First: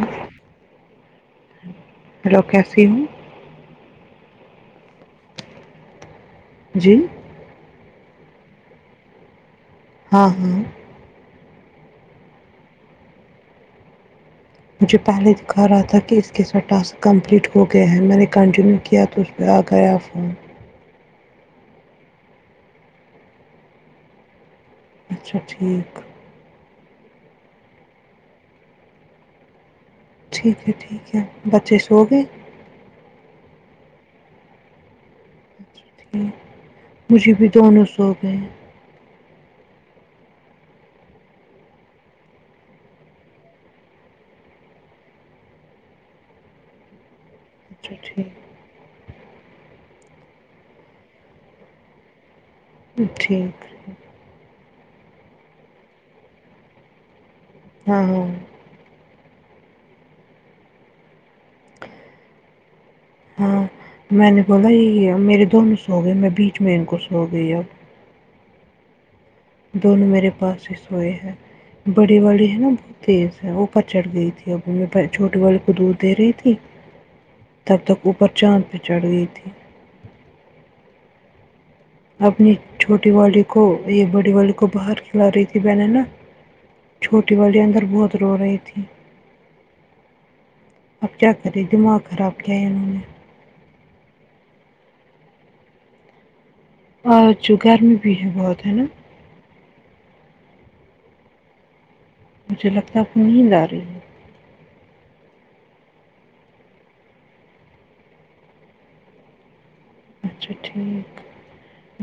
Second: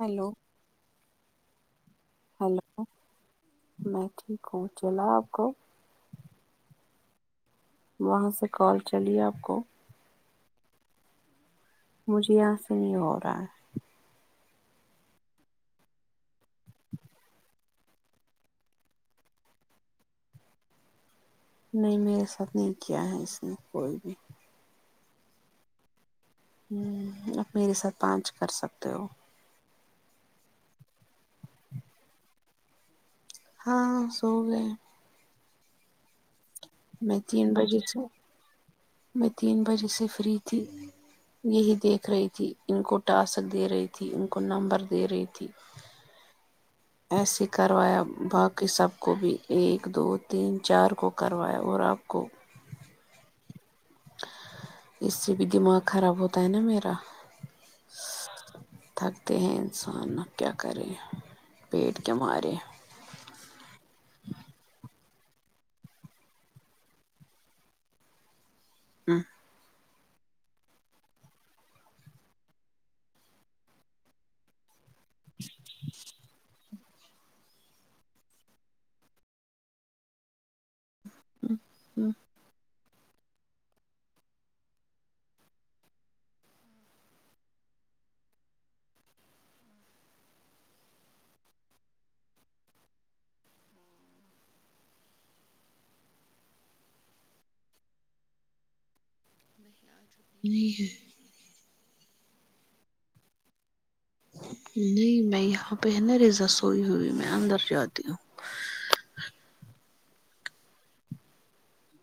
hello hello کیسی ہوں میں ٹھیک ہوں چلا آپ کو جی وہاں سے کال چلیے آپ کو ہاں ہاں مجھے یہا سے نہیں ہورا مجھے پہلے دکھا رہا تھا کہ اس کے ساتھ ٹاسک کمپلیٹ ہو گیا ہے میں نے کنٹینیو کیا تو بیا کریا فون [unintelligible] نہیں میرے ساتھ نہیں کیا ہے اس نے کوئی بھی اچھا ٹھیک ہ آپ میرے ساتھ پانچ کر سکتے ہو ٹھیک ہے ٹھیک ہے بچے سو گئے ہاں سو گۓ اچھا میں مجھے بھی تین بجے دونوں سے سوگے ہے میں تین بجے سے فری تھی یہی دیکھ رہی تھی ان کو ٹاسک دے رہی تھی ان کو نمبر دے رہی تھی آس [unintelligible] اچھا کروایا ٹھیک باقی سب کو بھی ایک دو تین چار کو کروایا اور آپ کو ٹھیک اس سے بھی دماغ خراب ہوتا ہے ناں میرا ہاں ہاں تھک گئے ہیں انسان اب کیا کرے پیٹ کے مارے ہاں میں نے بولا یہ ہی ہے میرے دونوں سوگئے میں بیچ میں ان کو سو گئی ہوں ہوں دونوں میرے پاس ہی سوئے ہیں بڑی والی ہے نا بہت تیز ہے وہ اوپر چڑھ گئی تھی اب چھوٹی والی کو دودھ دے رہی تھی تب تک اوپر چاند پہ چڑھ گئی تھی ہوں اپنی چھوٹی والی کو یا بڑی والی کو باہر کھلا رہی تھی بہن نا چھوٹی والی اندر بہت رو رہی تھی اب کیا کرے دماغ خراب کیا ہے انہوں نے آج گرمی بھی ہے بہت ہے ناں نہیں ہے مجھے لگتا ہے آپ کو نیند آ رہی ہے نہیں میں یہاں پہن ریزا سوئی ہوئی میں اندر جاتی ہوں اچھا ٹھیک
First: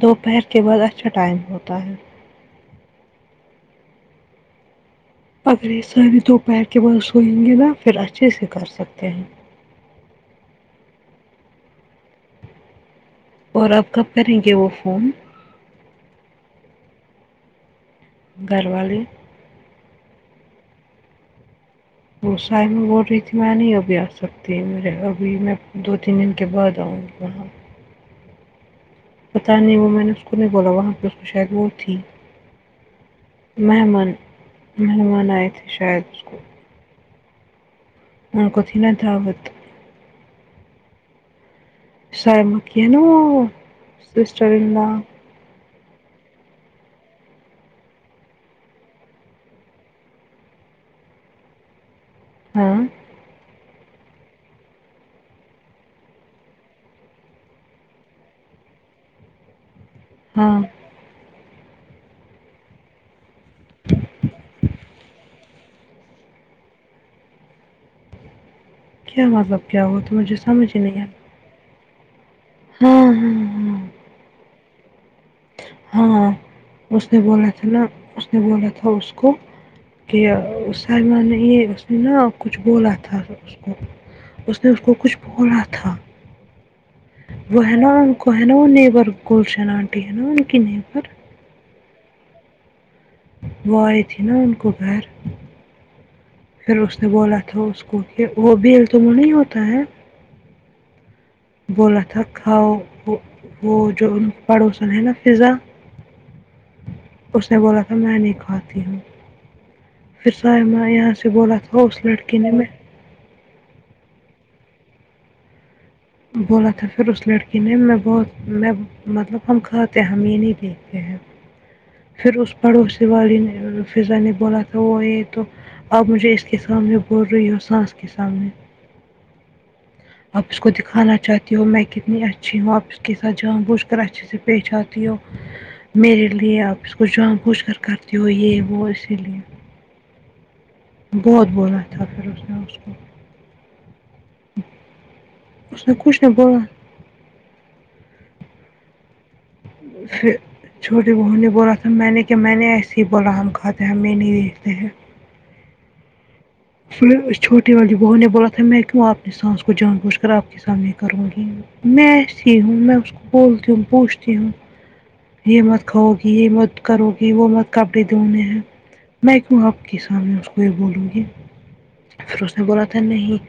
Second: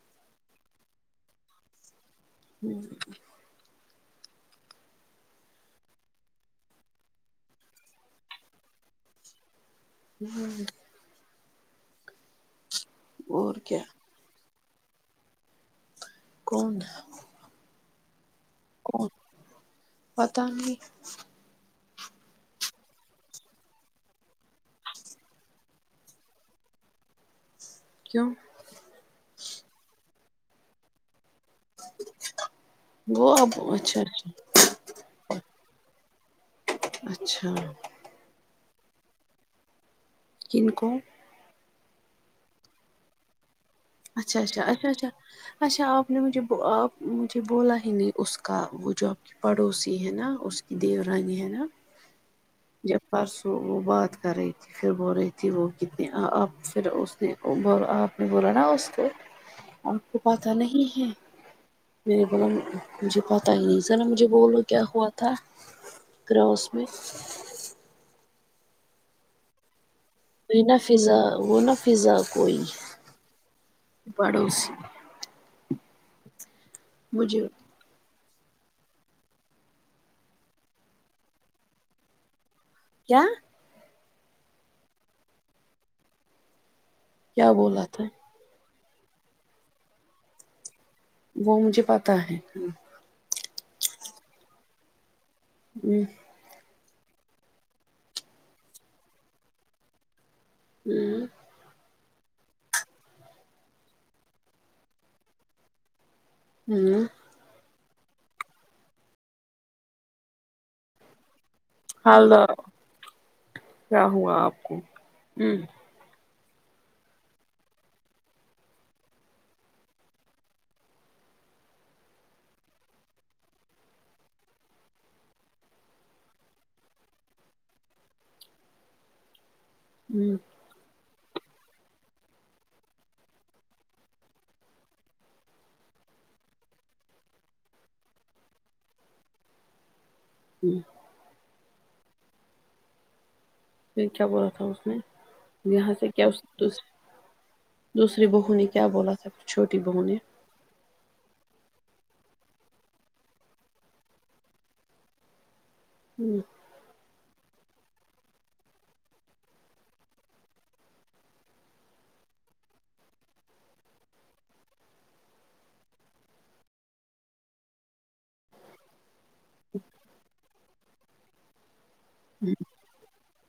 دوپہر کے بعد اچھا ٹائم ہوتا ہے ہوں اگر یہ سارے دوپہر کے بعد سوئیں گے نا پھر اچھے سے کر سکتے ہیں ہوں اور آپ کب کریں گے وہ فون کون گھر والی کون پتہ نہیں وہ ساحل میں بول رہی تھی میں نہیں ابھی آ سکتی میرے ابھی میں دو تین دن کے بعد آؤں گی وہاں کیوں پتا نہیں وہ میں نے اس کو نہیں بولا وہاں پہ شاید وہ تھی وہ اب اچھا مہمان اچھا مہمان آئے تھے شاید اس کو اچھا ان کو تھی ناں دعوت کن کو سائمہ کی ہے ناں وہ اچھا سسٹر اچھا ان لا اچھا اچھا اچھا آپ نے مجھے آپ مجھے بولا ہی نہیں اس کا وہ جو پڑوسی ہے نا اس کی دیورانی ہے ناں ہاں جب پرسوں وہ بات کر رہی تھی پھر بول رہی تھی وہ کتنی آپ پھر اس نے آپ نے بولا ناں آپ کو پتہ ہاں نہیں ہے میں نے بولا مجھے پت پتہ ہی نہیں زرا مجھے بولو کیا ہوا تھا کروس میں کیا مطلب کیا ہوا تھا مجھے اب سمجھ ہی ناں نہیں فضا آیا وہ ناں فضا کوئی ہاں ہاں ہ پڑوسی ہاں اس نے مجھے بولا تھا ناں نے بولا تھا اس کو کہ سلمان نے یہ اس نے نا کچھ بولا کیا تھا تھا اس کو اس نے اس کو کچھ بولا تھا کیا وہ ہے بولا ناں تھا ان کو ہے ناں وہ نیبر گشن آنٹی ہے ناں ان کی نیبر وہ مجھے پتاہ ہے وہ آئے تھی نا ان کو گھر اہمم پھر اس نے بولا تھا اس کو کہ وہ بھی التم نہیں ہوتا ہے ھممم بولا تھا کھاؤ وہ وہ جو ان پڑوسن ہے نا فضا ہمممم اس نے بولا تھا میں نہیں کھاتی ہوں پھر یہاں سے بولا تھا اس لڑکی خلا نے میں کیا ہوا آپ کو ہمم بولا تھا پھر اس لڑکی نے میں بہت میں مطلب ہم کھاتے ہم یہ نہیں دیکھتے ہیں پھر اس پڑوسی والے نے فضا نے بولا تھا وہ یہ تو آپ مجھے اس کے سامنے بول رہی ہو ساس کے سامنے ہمم آپ اس کو دکھانا چاہتی ہوں میں کتنی اچھی ہوں آپ اس کے ساتھ جان بوجھ کر اچھے سے پیش آتی ہوں میرے لیے آپ اس کو جان پوچھ کر کرتے ہو یہ وہ اسی لیے ہم بہت بولنا تھا پھر اس نے اس کو پھر کیا بولا تھا اس نے اس یہاں نے سے کچھ کیا نہیں بولا دوسری بہو نے کیا بولا تب پھر چھوٹے بہوں نے بولا تھا میں نے کیا میں نے ایسے ہی بولا ہم کھاتے ہیں ہم یہ نہیں دیکھتے ہیں ہمم پھر اس چھوٹی والی بہو نے بولا تھا میں کیوں اپنی ساس کو جان بوچھ کر آپ کے سامنے کروں گی میں اچھی ہوں میں اس کو بولتی ہوں پوچھتی ہوں یہ مت کھاؤ گی یہ مت کرو گی وہ مت کپڑے دھونے ہیں میں کیو آپ کے سامنے اس کو یہ بولوں گی پھر اس نے بولا تھا نہیں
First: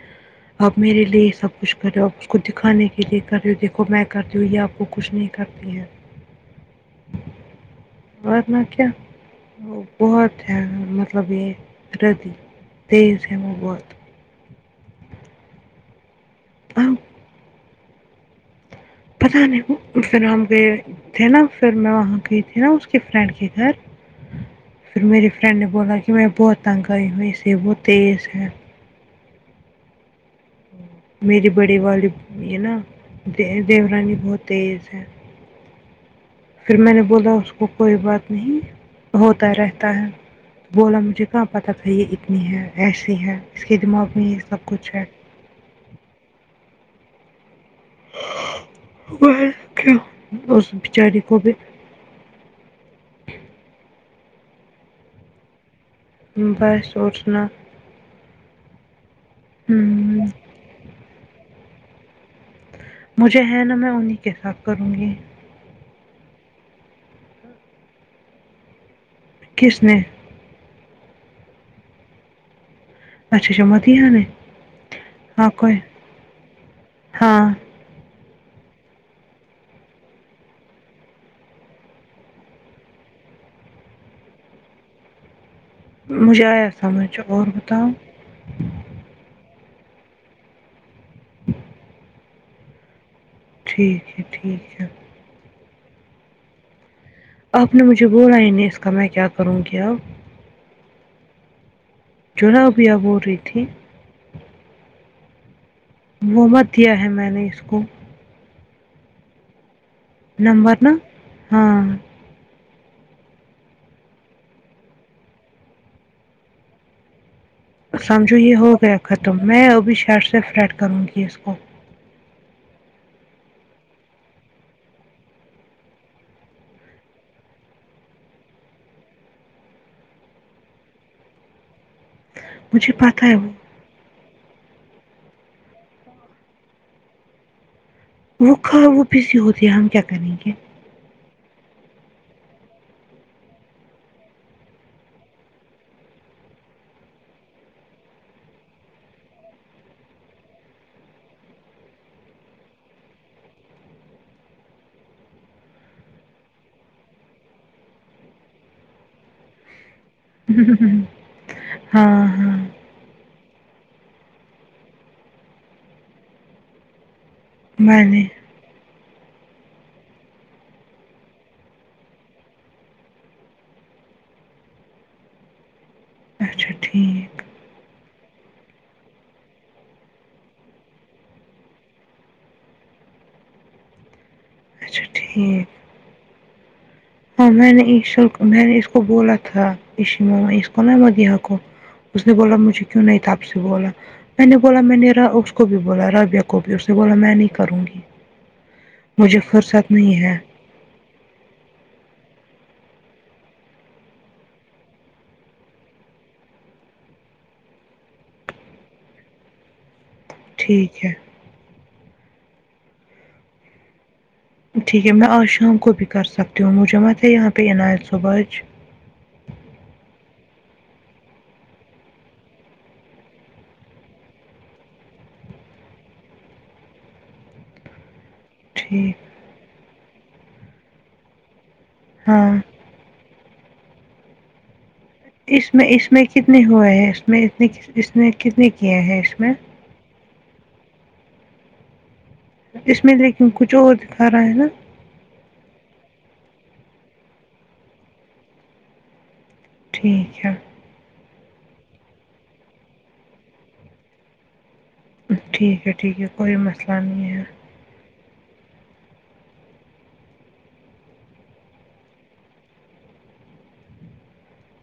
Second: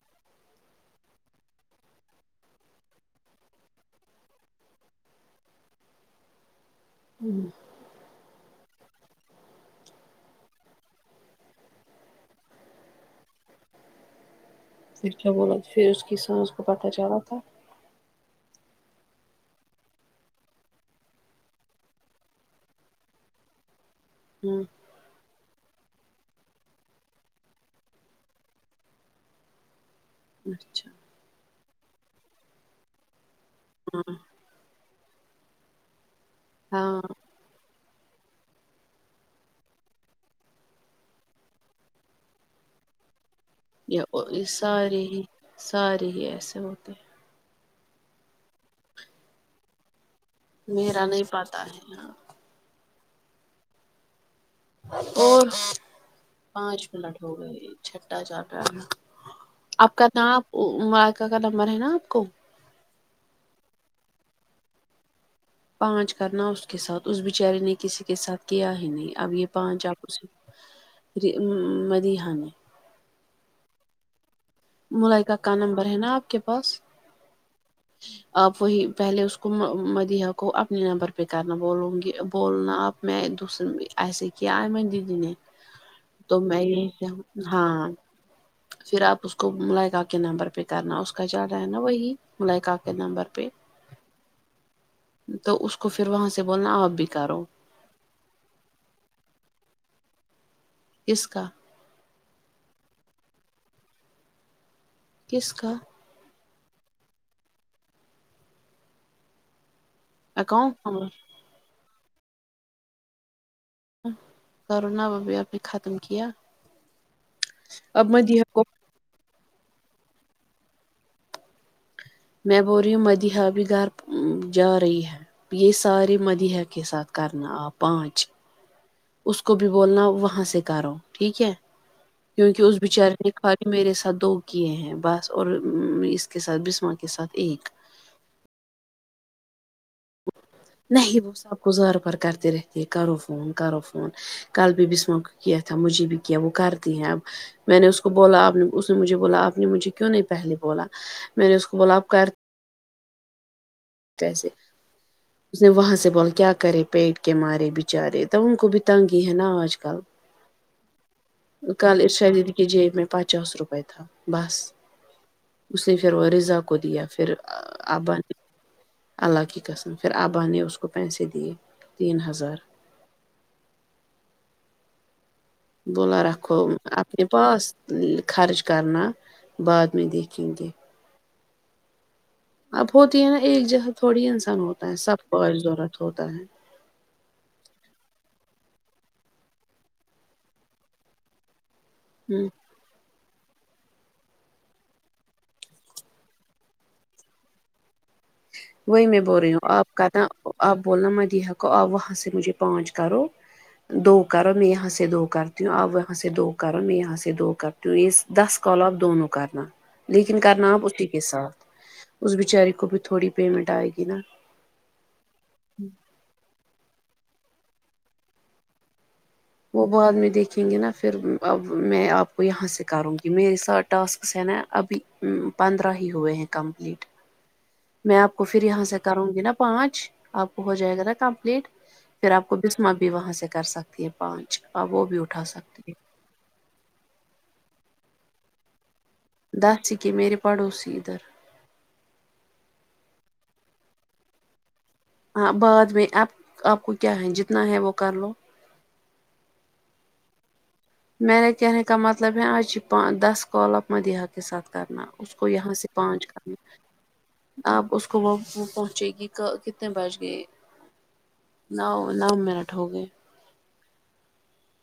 آپ میرے لیے سب کچھ کر رہے ہو آپ اس کو دکھانے کے لیے کر رہے ہو دیکھو میں کرتی ہوں یا آپ کو کچھ نہیں کرتی ہے ہم ورنہ کیا وہ بہت ہے مطلبی بےدردی تیز ہے وہ بہت پھر کیا بولا پھر اس کی ساس کو پتہ ہم چلا تھا پتاہ نہیں وہ پھر ہم گی تھے نا پھر میں وہاں گئی تھی نا اس کے فرینڈ کے گھر ہم پھر میری فرینڈ نے بولا کہ میں بہت تنگ آئی ہوں اسے بہت تیز ہے اچھا میری بڑے والد ہیں نا دیورانی بہت تیز ہے پھر میں نے ہاں بولا اس کو کوئی بات نہیں ہوتا رہتا ہے بولا مجھے کہاں پتا تھا یہ اتنی ہے ایسی ہے اس کے دماغ میں یہ سب کچھ ہے سارے ہی ایسے ہوتے ہیں وہ کہ اس بچاری کو بھی ہاں اور پانچ بس اور منٹ ہو سنا گئے ہوں [unintelligible] مجھے ہیں نا میں انہیں کے ساتھ کروں گی پانچ کرنا اس کے ساتھ اس بچارے نے کسی کے ساتھ کیا ہی نہیں اب یہ کس پانچ نے آپ جی مدیہا اچہا اچہب مدیہا نی ملکہ کا نمبر ہے نا آپ کے پاس ہاں آپ وہی پہلے اس کو مدیہہ کو اپنے نمبر پہ کرنا بولوں گی بولنا آپ میں دوسرے ایسے کیا ہے میری دیدی نے تو مجھے میں آیا یہ سمجھ اور بتاؤ ہاں پھر آپ اس کو ملائکہ کے نمبر پہ کرنا اس کا چل رہا ہے نا وہی ملکہ کے نمبر پہ ٹھیک ہے ٹھیک ہے تو اس کو پھر وہاں سے بولنا آپ بھیکارو آپ نے مجھے بولا ان نے اس کا میں کیا کروں گی اس کا جونا ابھیا بول رہی تھی کس کا وہ مت دیا ہے میں نے اس کو نمبر نا ہاں کرونا ابھی اب نے ختم کیا اب سمجھو مدیحہ یہ کو ہو گیاکھا تم میں ابھی شرٹ سے فریڈ کروں گی اس کو می بولریو مدیحہ بھی گھر جا رہی ہے یہ سارے مدیحہ کے ساتھ کرنا آپ پانچ اس کو بھی بولنا وہاں سے کرو ٹھیک ہے کیونکہ اس مجھے بچارے پتا ہے وہ نے میرے ساتھ دو کیے ہیں بس اور اس کے ساتھ بسما کے ساتھ ایک وہ کھا وہ سی ہوتی ہے ہم کیا کریں گے نہیں وہ سب کوزار بھر کرتے رہتے کرو فون کرو فون کل بھی بسما کیا تھا مجھے بھی کیا وہ کرتی ہیں اب میں نے اس کو بولا آپ نے اس نے مجھے بولا آپ نے مجھے کیوں نہیں پہلے بولا میں نے اس کو بولا آپ کر کییسے اس نے وہاں سے بول کیا کرے پیٹ کے مارے بچارے تو ان کو بھی تنگی ہے نا آج کل کالے ہاں ہاں [unintelligible] جیب میں پچاس روپئے تھا بس اس نے پھر وہ رضا کو دیا پھر میں نے اللہ کی قسم پھر آبا نے اس کو پیسے دیے تین ہزار بولا رکھو اچھا اپنے ٹھیک پاس خرچ کرنا بعد میں دیکھیں تھے اب ہوتی ہے نا ایک جگہ تھوڑی انسان ہوتا ہے اچھا سب کو آئ ٹھیک ضرورت ہوتا ہے ہاں میں نے شی میں نے اس کو بولا تھا اشمو اس کو نا مدیہہ کو اس نے ہ بولا مجھے کیوں نہیں تب سے بولا میں نے بولا میں نے ر اس کو بھی بولا رابعہ کو بھی اس نے بولا میں نہیں کروں گی وہی میں بول مجھے رہی ہوں فرصت آپ کا نہیں تا ہے آپ بولنا مدیہ کوو آپ وہاں سے مجھے پانچ کرو دو کرو میں یہاں سے دو کرتی ہوں اب یہاں سے دو کرو میں یہاں سے دو کر ہوں ٹو یہز دس کلہ دونوں کرنا لیکن کرنا آپ ٹھیک اسٹی ہے کے ساتھ اس بچاری کو بھی تھوڑی پیمنٹ آئے گی نا ٹھیک ہے میں آج شام کو بھی کر سکتی ہوں مجھے متے یہاں پہ عنایت صبح اج وہ بعد میں دیکھیں گے نا پھر اب میں آپ کو یہاں سے کروں گی میرے سات ٹاسکس ہیں نا ابھی ہمم پندرہ ہی ہوئے ہیں کمپلیٹ میں آپ کو پھر یہاں سے کروں ٹھیک گی نا پانچ آپ کو ہو جائے گا نا کمپلیٹ پھر آپ ہاں کو بس ما بھی وہاں سے کر سکتی ہیں پانچ اب وہ بھی اٹھ اس میں اس میں کتنے ہوئے ہیں اس میں اتنے اس نے کتنے کیے ہیں اس میں اچھا کےمیرے پڑوسی ادھر اس میں لیکن کچھ اور دکھا رہا ہے نا ہاں بعد میں آپ آپ کو کیا ہے جتنا ہے وہ کر لو ٹھیک ہے میرے کہنے کا مطلب ہے آج پا دس کال آپ مدیحہ کے ساتھ کرنا اس کو یہاں ٹھیک سے ہے ٹھیک پانچ ہے کوئی مسئلہ نہیں ہے کرنا آپ اس کو وہ پہنچے گی کا کتنے بج گئے نو نو منٹ ہو گئے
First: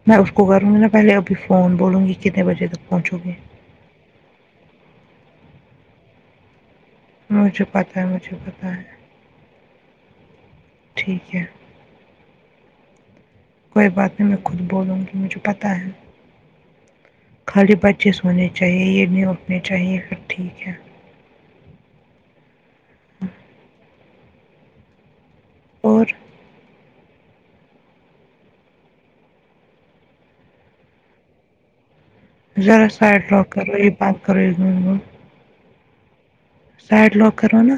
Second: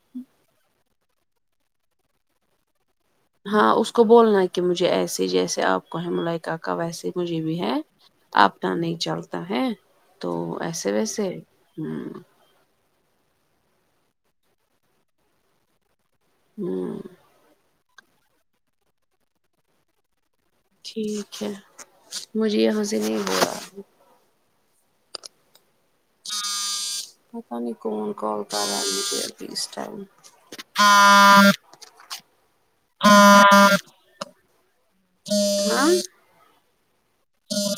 میں اس کو کروں گی نہ پہلے ابھی فون بولوں گی کتنے بجے تک پہنچو گے ہاں اس کو بولنا ہے کہ مجھے ایسے ہی جیسے آپ کو ہیں ملیکا کا ویسے مجھے بھی ہے پتہ مجھے پتہ آنا ہے نہیں چلتا ہے تو ایسے ویسے ٹھیک ہے ہں کوئی بات نہیں میں خود بولوں گی مجھے پتہ ہے ہوں خالی بچے سونے چاہیے یہ نہیں اٹنی چاہیے سب ٹھیک ہے ٹھیک ہے مجھے یہاں سے نہیں ہو رہا اور پتہ نہیں کون کال کر رہا ہے مجھے اس ٹائم پے ذرا سائڈ لو کرو یہ بات کرو یہ ہ سائیڈ لوک کرونا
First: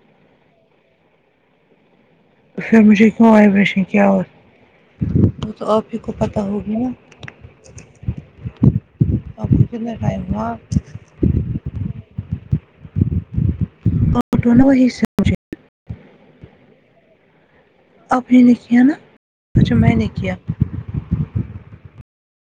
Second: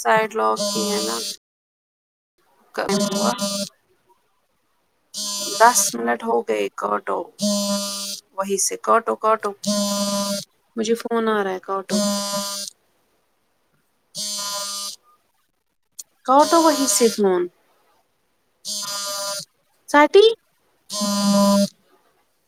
سائڈ لگ نہیں ہے نا پھر مجھے کیوں ہوا وائبریشن کی آواز دس منٹ ہو گئے کاٹو وہی سے کاٹو آپ کاٹو کو کتنا ٹائم ہوا مجھے فون آ رہا ہے کاٹو اٹ کوس کاٹو وہی سےفون ابھی نے کیا نا جو میں نے ساٹھی کیا